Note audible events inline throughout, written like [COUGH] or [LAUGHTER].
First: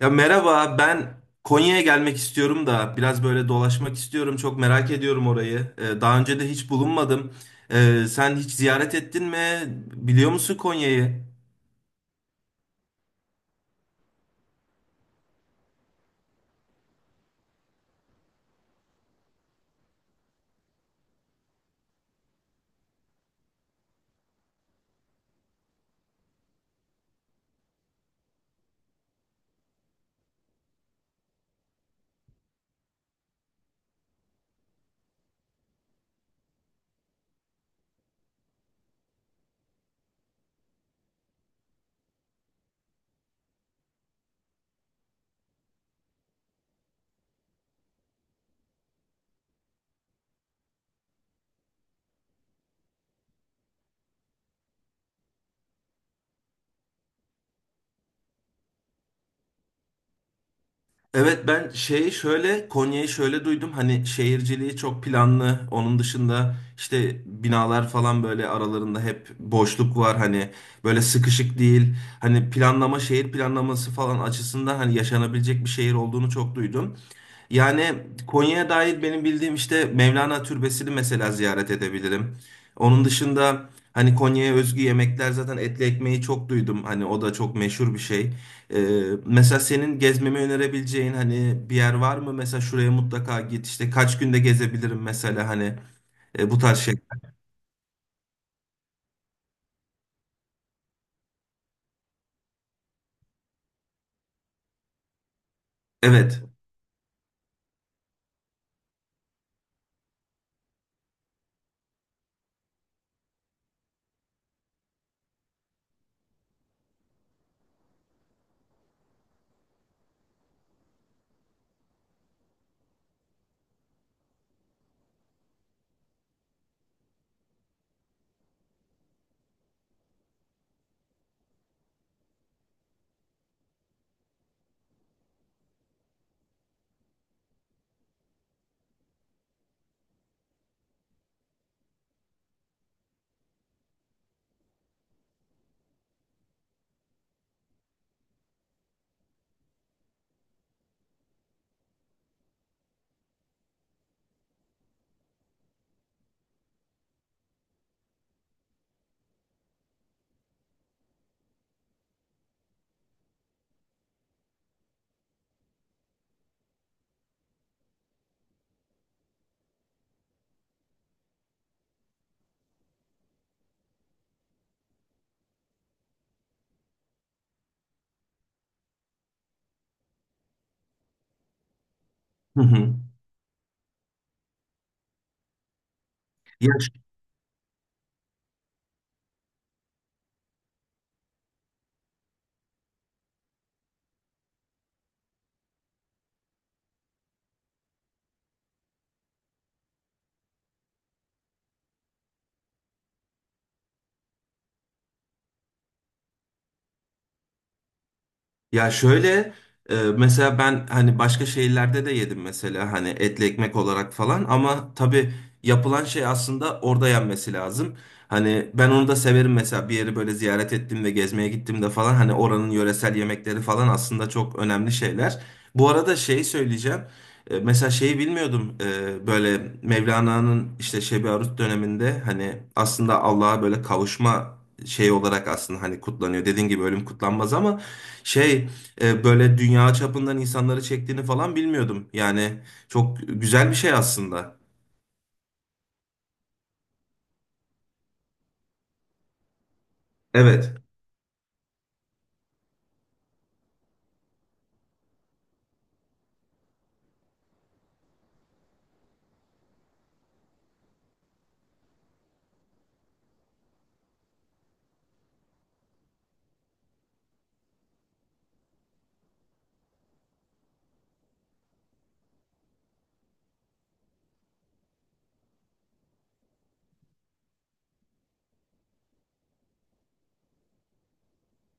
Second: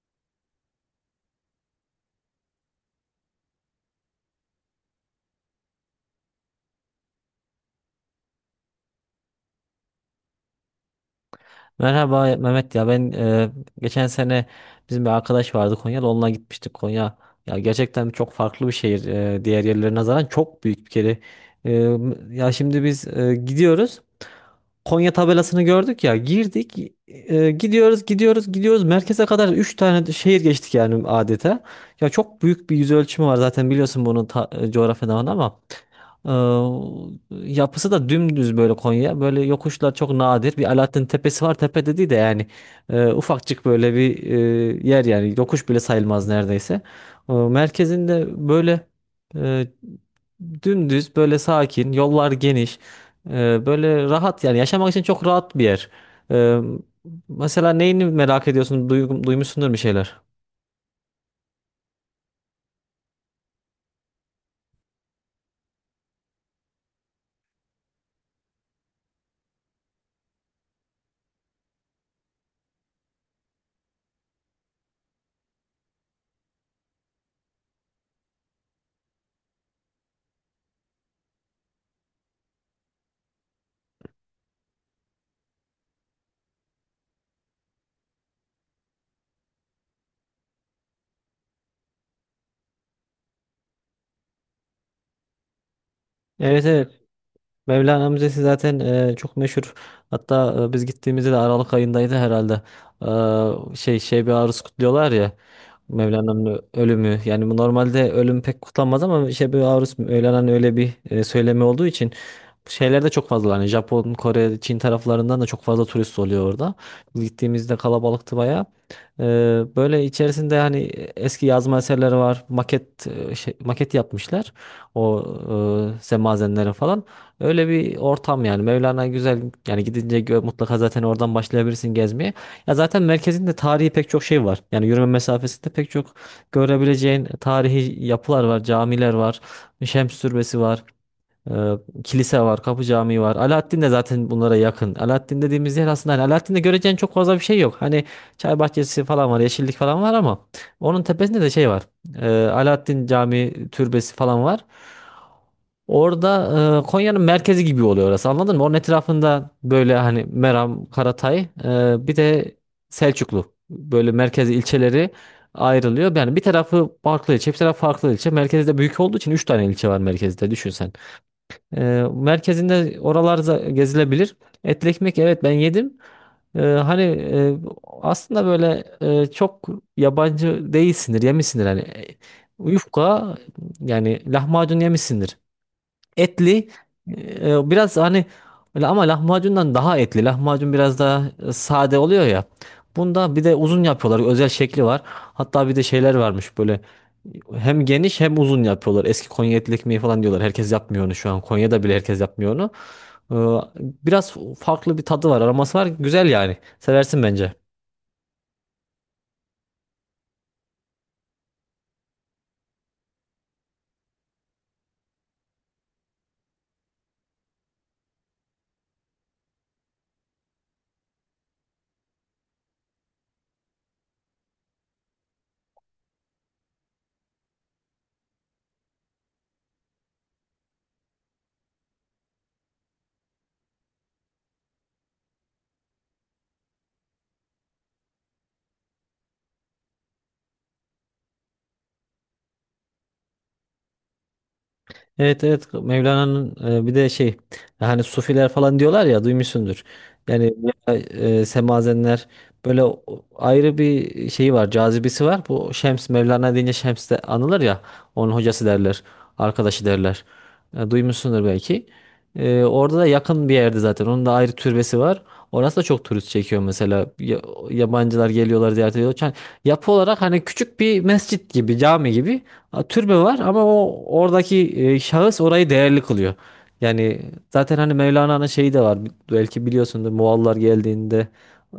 Ya merhaba, ben Konya'ya gelmek istiyorum da biraz böyle dolaşmak istiyorum. Çok merak ediyorum orayı. Daha önce de hiç bulunmadım. Sen hiç ziyaret ettin mi? Biliyor musun Konya'yı? Merhaba Mehmet ya ben geçen sene bizim bir arkadaş vardı Konya'da onunla gitmiştik Konya. Ya gerçekten çok farklı bir şehir diğer yerlere nazaran çok büyük bir kere. E, Ya şimdi biz gidiyoruz. Konya tabelasını gördük ya girdik gidiyoruz gidiyoruz gidiyoruz merkeze kadar 3 tane de şehir geçtik yani adeta. Ya çok büyük bir yüz ölçümü var zaten biliyorsun bunu coğrafyadan ama. Ee, Yapısı da dümdüz böyle Konya. Böyle yokuşlar çok nadir. Bir Alaaddin Tepesi var. Tepe dediği de yani ufakçık böyle bir yer yani. Yokuş bile sayılmaz neredeyse. Merkezinde böyle e, dümdüz böyle sakin. Yollar geniş. Böyle rahat yani. Yaşamak için çok rahat bir yer. Ee, Mesela neyini merak ediyorsun? Duymuşsundur bir şeyler. Evet, ben şeyi şöyle, Konya'yı şöyle duydum, hani şehirciliği çok planlı. Onun dışında işte binalar falan böyle, aralarında hep boşluk var, hani böyle sıkışık değil, hani planlama, şehir planlaması falan açısından hani yaşanabilecek bir şehir olduğunu çok duydum. Yani Konya'ya dair benim bildiğim işte Mevlana Türbesi'ni mesela ziyaret edebilirim. Onun dışında hani Konya'ya özgü yemekler, zaten etli ekmeği çok duydum. Hani o da çok meşhur bir şey. Mesela senin gezmemi önerebileceğin hani bir yer var mı? Mesela şuraya mutlaka git. İşte kaç günde gezebilirim mesela, hani bu Evet tarz şey. evet. Mevlana Müzesi zaten çok meşhur. Hatta biz gittiğimizde de Aralık ayındaydı herhalde. Şey bir aruz kutluyorlar ya. Evet. Mevlana'nın ölümü. Yani bu normalde ölüm pek kutlanmaz ama şey bir aruz Mevlana'nın öyle bir söylemi olduğu için bu şeyler de çok fazla. Hani Japon, Kore, Çin taraflarından da çok fazla turist oluyor orada. Biz gittiğimizde kalabalıktı bayağı. E, Böyle içerisinde hani eski yazma eserleri var. Maket yapmışlar. O semazenlerin falan. Öyle bir ortam yani. Mevlana güzel yani gidince mutlaka zaten oradan başlayabilirsin gezmeye. Ya zaten merkezinde tarihi pek çok şey var. Yani yürüme mesafesinde pek çok görebileceğin tarihi yapılar var, camiler var, Şems Türbesi var, e, kilise var, Kapı Camii var. Alaaddin de zaten bunlara yakın. Alaaddin dediğimiz yer aslında hani Alaaddin'de göreceğin çok fazla bir şey yok. Hani çay bahçesi falan var, yeşillik falan var ama onun tepesinde de şey var. Alaaddin Camii türbesi falan var. Orada Konya'nın merkezi gibi oluyor orası anladın mı? Onun etrafında böyle hani Meram, Karatay bir de Selçuklu böyle merkezi ilçeleri ayrılıyor. Yani bir tarafı farklı ilçe bir tarafı farklı ilçe. Merkezi de büyük olduğu için 3 tane ilçe var merkezde düşün sen. E, Merkezinde oralar gezilebilir. Etli ekmek evet ben yedim. Hani aslında böyle çok yabancı değilsindir yemişsindir hani Hı hı. yufka yani lahmacun yemişsindir. Ya Etli biraz hani öyle ama lahmacundan daha etli. Lahmacun biraz daha sade oluyor ya. Bunda bir de uzun yapıyorlar. Özel şekli var. Hatta bir de şeyler varmış böyle hem geniş hem uzun yapıyorlar. Eski Konya etli ekmeği falan diyorlar. Herkes yapmıyor onu şu an. Konya'da bile herkes yapmıyor onu. Ee, Biraz farklı bir tadı var, aroması var. Güzel yani. Seversin bence. Ya şöyle, mesela ben hani başka şehirlerde de yedim, mesela hani etli ekmek olarak falan, ama tabii yapılan şey aslında orada yenmesi lazım. Hani ben onu da severim, mesela bir yeri böyle ziyaret ettiğimde, gezmeye gittiğimde falan, hani oranın yöresel yemekleri falan aslında çok önemli şeyler. Bu arada şey söyleyeceğim. E, Mesela şeyi bilmiyordum. E, böyle Mevlana'nın işte Şebi Arus döneminde hani aslında Allah'a böyle kavuşma şey olarak aslında hani kutlanıyor. Dediğin gibi ölüm kutlanmaz ama şey böyle dünya çapından insanları çektiğini falan bilmiyordum. Yani çok güzel bir şey aslında. Evet evet Mevlana'nın bir de şey hani sufiler falan diyorlar ya duymuşsundur. Yani Evet. Semazenler böyle ayrı bir şeyi var cazibesi var. Bu Şems Mevlana deyince Şems de anılır ya onun hocası derler arkadaşı derler. Duymuşsundur belki. Orada da yakın bir yerde zaten onun da ayrı türbesi var. Orası da çok turist çekiyor mesela. Yabancılar geliyorlar ziyaret ediyorlar. Yani yapı olarak hani küçük bir mescit gibi cami gibi. Türbe var ama o oradaki şahıs orayı değerli kılıyor. Yani zaten hani Mevlana'nın şeyi de var. Belki biliyorsundur Moğollar geldiğinde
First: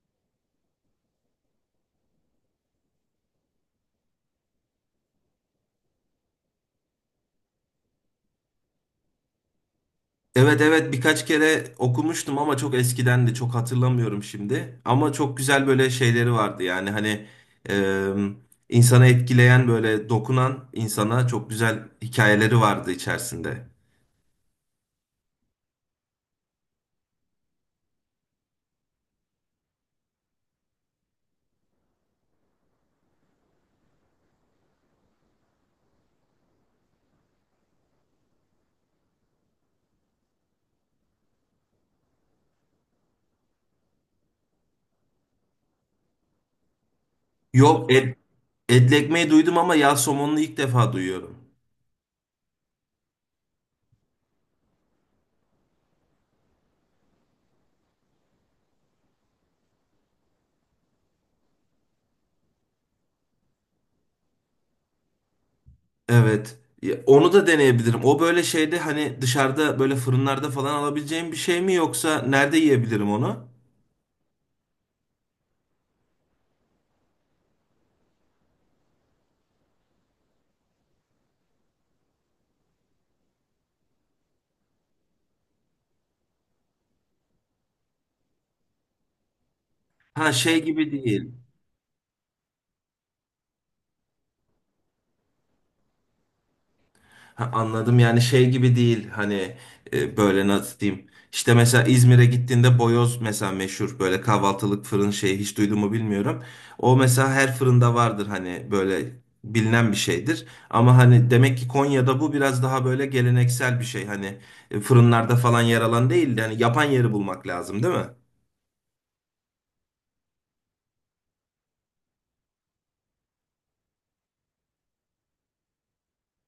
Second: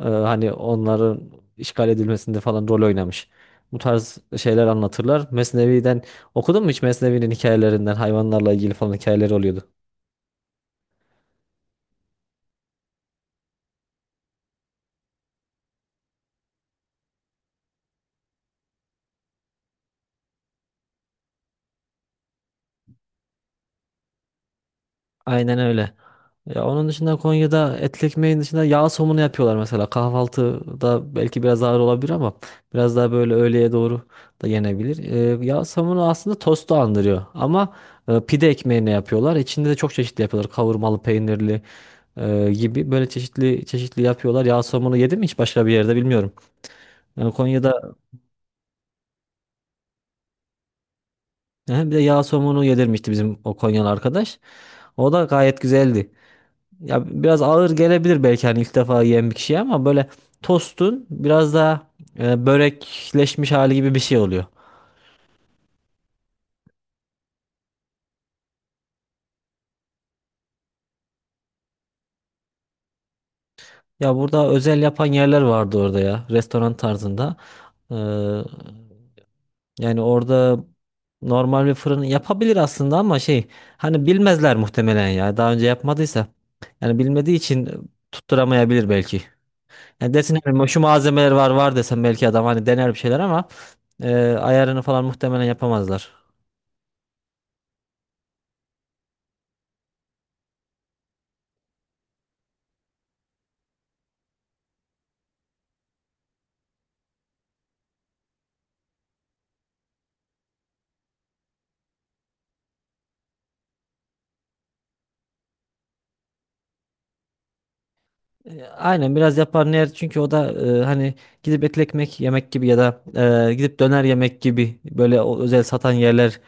hani onların işgal edilmesinde falan rol oynamış. Bu tarz şeyler anlatırlar. Mesnevi'den okudun mu hiç Mesnevi'nin hikayelerinden hayvanlarla ilgili falan hikayeleri oluyordu. Evet, evet, birkaç kere okumuştum ama çok eskidendi. Çok hatırlamıyorum şimdi. Ama çok güzel böyle şeyleri vardı. Yani hani e, insanı etkileyen, böyle dokunan, insana çok güzel hikayeleri vardı içerisinde. Aynen öyle. Ya onun dışında Konya'da etli ekmeğin dışında yağ somunu yapıyorlar mesela. Kahvaltıda belki biraz ağır olabilir ama biraz daha böyle öğleye doğru da yenebilir. Yağ somunu aslında tostu andırıyor ama pide ekmeğini yapıyorlar. İçinde de çok çeşitli yapıyorlar. Kavurmalı, peynirli gibi böyle çeşitli çeşitli yapıyorlar. Yağ somunu yedim mi hiç başka bir yerde bilmiyorum. Yani Yok, Konya'da. Etli ekmeği duydum ama yağ somonunu ilk defa duyuyorum. Hı, bir de yağ somunu yedirmişti bizim o Konyalı arkadaş. O da gayet güzeldi. Ya biraz ağır gelebilir belki hani ilk defa yiyen bir kişiye ama böyle tostun biraz daha börekleşmiş hali gibi bir şey oluyor. Evet. Ya, onu da deneyebilirim. O böyle şeyde hani dışarıda böyle fırınlarda falan alabileceğim bir şey mi, yoksa nerede yiyebilirim onu? Ya burada özel yapan yerler vardı orada ya restoran tarzında. Ee, Yani orada normal bir fırın yapabilir aslında ama şey hani bilmezler muhtemelen ya daha önce yapmadıysa. Yani bilmediği için tutturamayabilir belki. Yani Ha, desin şey hani şu gibi malzemeler değil. var desem belki adam hani dener bir şeyler ama ayarını falan muhtemelen yapamazlar. Ha, anladım, yani şey gibi değil, hani böyle nasıl diyeyim. İşte mesela İzmir'e gittiğinde boyoz mesela, meşhur böyle kahvaltılık fırın şeyi hiç duydun mu bilmiyorum. O mesela her fırında vardır, hani böyle bilinen bir şeydir. Ama hani demek ki Konya'da bu biraz daha böyle geleneksel bir şey, hani fırınlarda falan yer alan değil de hani yapan yeri bulmak lazım, değil mi? Aynen biraz yapar yaparlar çünkü o da hani gidip etli ekmek yemek gibi ya da gidip döner yemek gibi böyle özel satan yerler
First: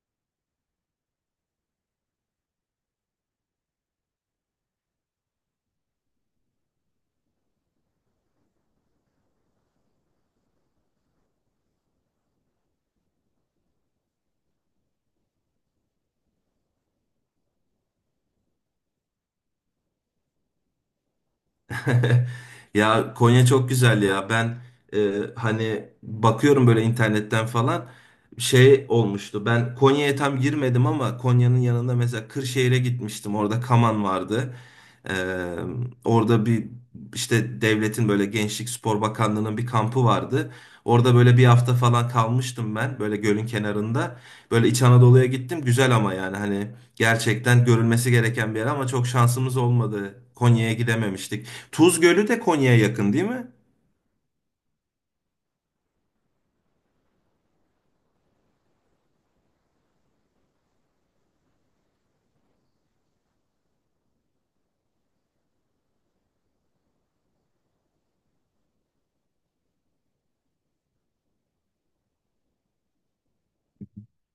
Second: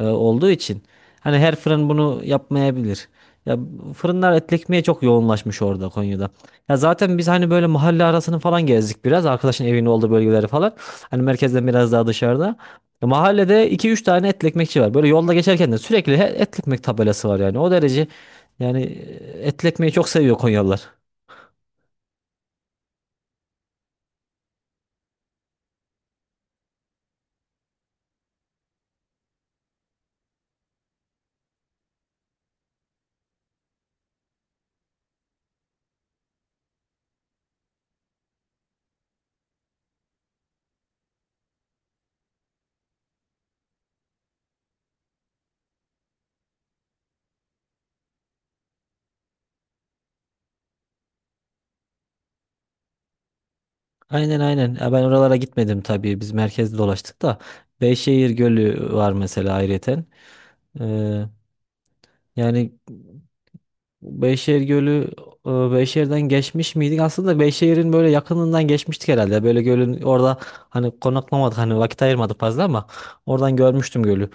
olduğu için hani her fırın bunu yapmayabilir. Ya fırınlar etli ekmeğe çok yoğunlaşmış orada Konya'da. Ya zaten biz hani böyle mahalle arasını falan gezdik biraz arkadaşın evinin olduğu bölgeleri falan. Hani merkezden biraz daha dışarıda. Ya Mahallede iki üç tane etli ekmekçi var. Böyle yolda geçerken de sürekli etli ekmek tabelası var yani. O derece yani etli ekmeği çok seviyor Konyalılar. [LAUGHS] Ya Konya çok güzel ya. Ben e, hani bakıyorum böyle internetten falan, şey olmuştu. Ben Konya'ya tam girmedim ama Konya'nın yanında mesela Kırşehir'e gitmiştim. Orada Kaman vardı. E, orada bir işte devletin böyle Gençlik Spor Bakanlığı'nın bir kampı vardı. Orada böyle bir hafta falan kalmıştım ben, böyle gölün kenarında. Böyle İç Anadolu'ya gittim. Güzel ama yani hani gerçekten görülmesi gereken bir yer ama çok şansımız olmadı. Konya'ya gidememiştik. Tuz Gölü de Konya'ya yakın değil mi? Aynen aynen. Ya ben oralara gitmedim tabii. Biz merkezde dolaştık da. Beyşehir Gölü var mesela ayrıyeten. Ee, Yani Beyşehir Gölü Beyşehir'den geçmiş miydik? Aslında Beyşehir'in böyle yakınından geçmiştik herhalde. Böyle gölün orada hani konaklamadık hani vakit ayırmadık fazla ama oradan görmüştüm gölü.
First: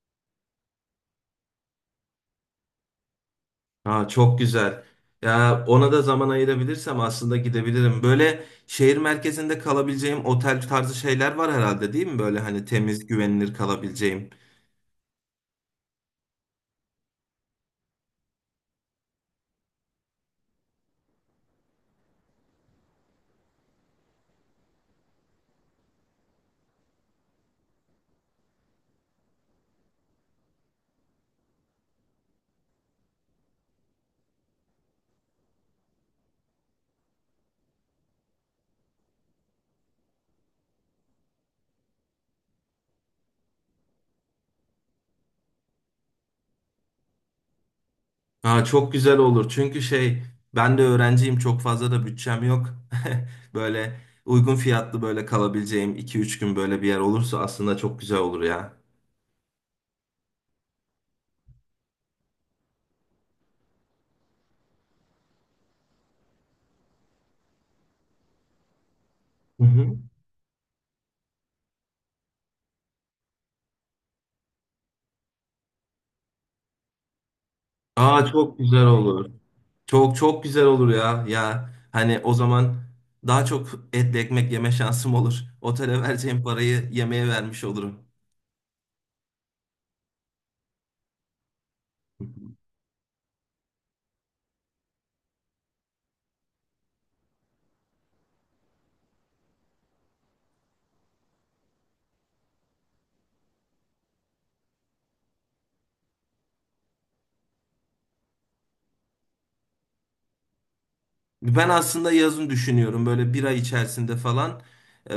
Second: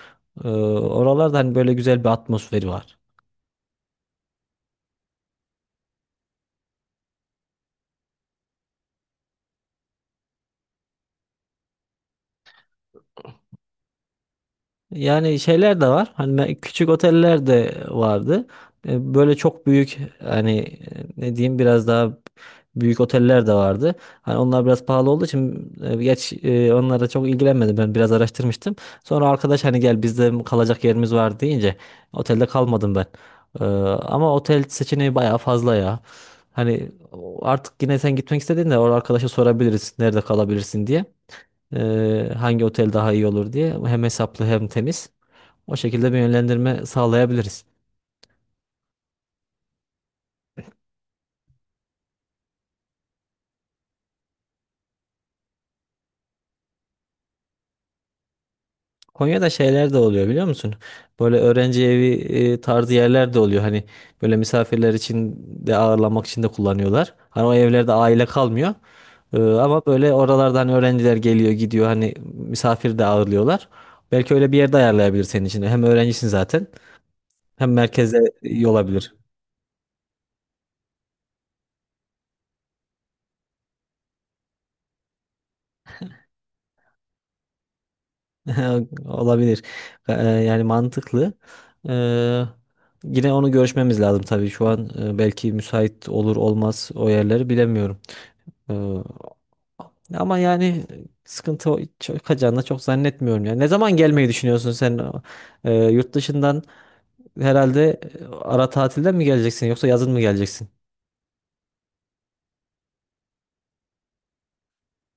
Oralarda hani böyle güzel bir atmosferi var. Ha, çok güzel. Ya ona da zaman ayırabilirsem aslında gidebilirim. Böyle şehir merkezinde kalabileceğim otel tarzı şeyler var herhalde, değil mi? Böyle hani temiz, güvenilir kalabileceğim. Yani şeyler de var. Hani küçük oteller de vardı. Böyle çok büyük hani ne diyeyim biraz daha büyük oteller de vardı. Hani onlar biraz pahalı olduğu için onlara çok ilgilenmedim. Ben biraz araştırmıştım. Sonra arkadaş hani gel bizde kalacak yerimiz var deyince otelde kalmadım ben. Ama otel seçeneği bayağı fazla ya. Hani artık yine sen gitmek istediğinde orada arkadaşa sorabiliriz nerede kalabilirsin diye. Hangi otel daha iyi olur diye. Hem hesaplı hem temiz. O şekilde bir yönlendirme sağlayabiliriz. Ha, çok güzel olur. Çünkü şey, ben de öğrenciyim, çok fazla da bütçem yok. [LAUGHS] Böyle uygun fiyatlı, böyle kalabileceğim iki üç gün böyle bir yer olursa aslında çok güzel olur ya. Konya'da şeyler de oluyor biliyor musun? Böyle öğrenci evi tarzı yerler de oluyor. Hani böyle misafirler için de ağırlamak için de kullanıyorlar. Hani o evlerde aile kalmıyor. Hı Ama hı. böyle oralardan öğrenciler geliyor gidiyor. Hani misafir de ağırlıyorlar. Belki öyle bir yerde ayarlayabilir senin için. Hem öğrencisin zaten hem merkeze Aa, çok iyi güzel olabilir. olur. Çok çok güzel olur ya. Ya hani o zaman daha çok etli ekmek yeme şansım olur. Otele vereceğim parayı yemeğe vermiş olurum. [LAUGHS] Olabilir. Yani mantıklı. Ee, Yine onu görüşmemiz lazım tabii. Şu an belki müsait olur olmaz o yerleri bilemiyorum. Ee, Ama yani sıkıntı çıkacağını çok zannetmiyorum. Yani ne zaman gelmeyi düşünüyorsun sen? Yurt dışından herhalde ara tatilden mi geleceksin yoksa yazın mı geleceksin? Ben aslında yazın düşünüyorum, böyle bir ay içerisinde falan e,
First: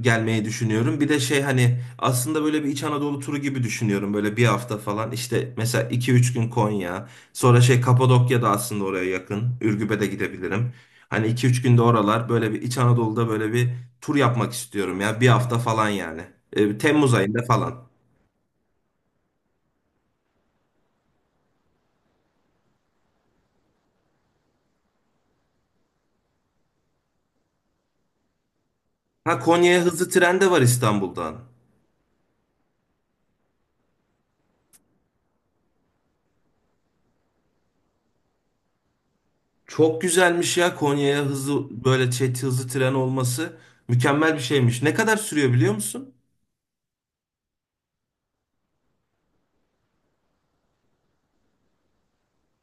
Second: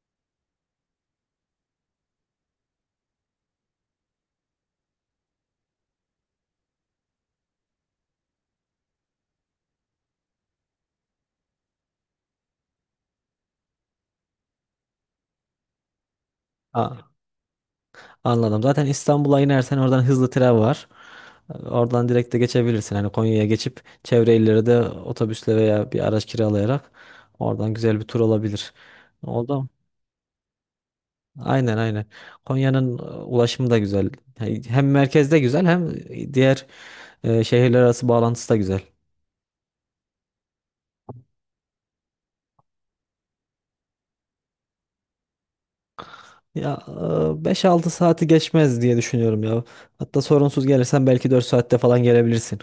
gelmeyi düşünüyorum. Bir de şey, hani aslında böyle bir İç Anadolu turu gibi düşünüyorum, böyle bir hafta falan. İşte mesela iki üç gün Konya, sonra şey Kapadokya da aslında oraya yakın, Ürgüp'e de gidebilirim. Hani iki üç günde oralar, böyle bir İç Anadolu'da böyle bir tur yapmak istiyorum ya, bir hafta falan yani. E, Temmuz ayında falan. Anladım. Zaten İstanbul'a inersen oradan hızlı tren var. Oradan direkt de geçebilirsin. Hani Konya'ya geçip çevre illere de otobüsle veya bir araç kiralayarak oradan güzel bir tur olabilir. Ha, Oldu mu? Konya'ya hızlı tren de var İstanbul'dan. Aynen aynen. Konya'nın ulaşımı da güzel. Yani hem merkezde güzel hem diğer şehirler arası bağlantısı da güzel. Çok güzelmiş ya, Konya'ya hızlı, böyle hızlı tren olması. Mükemmel bir şeymiş. Ne kadar sürüyor biliyor musun? Ya 5-6 saati geçmez diye düşünüyorum ya. Hatta sorunsuz gelirsen belki 4 saatte falan gelebilirsin.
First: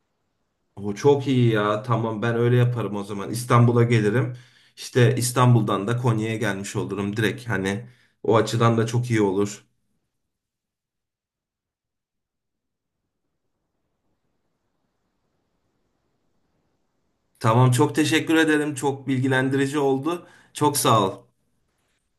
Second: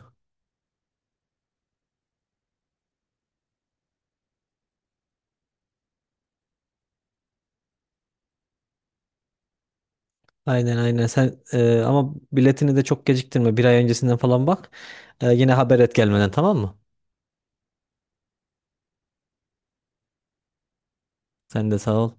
O çok iyi ya. Tamam, ben öyle yaparım o zaman. İstanbul'a gelirim. İşte İstanbul'dan da Konya'ya gelmiş olurum direkt. Hani o açıdan da çok iyi olur. Aynen aynen sen ama biletini de çok geciktirme bir ay öncesinden falan bak. Yine haber et gelmeden tamam mı? Tamam, çok teşekkür ederim. Çok bilgilendirici oldu. Çok sağ ol. Sen de sağ ol.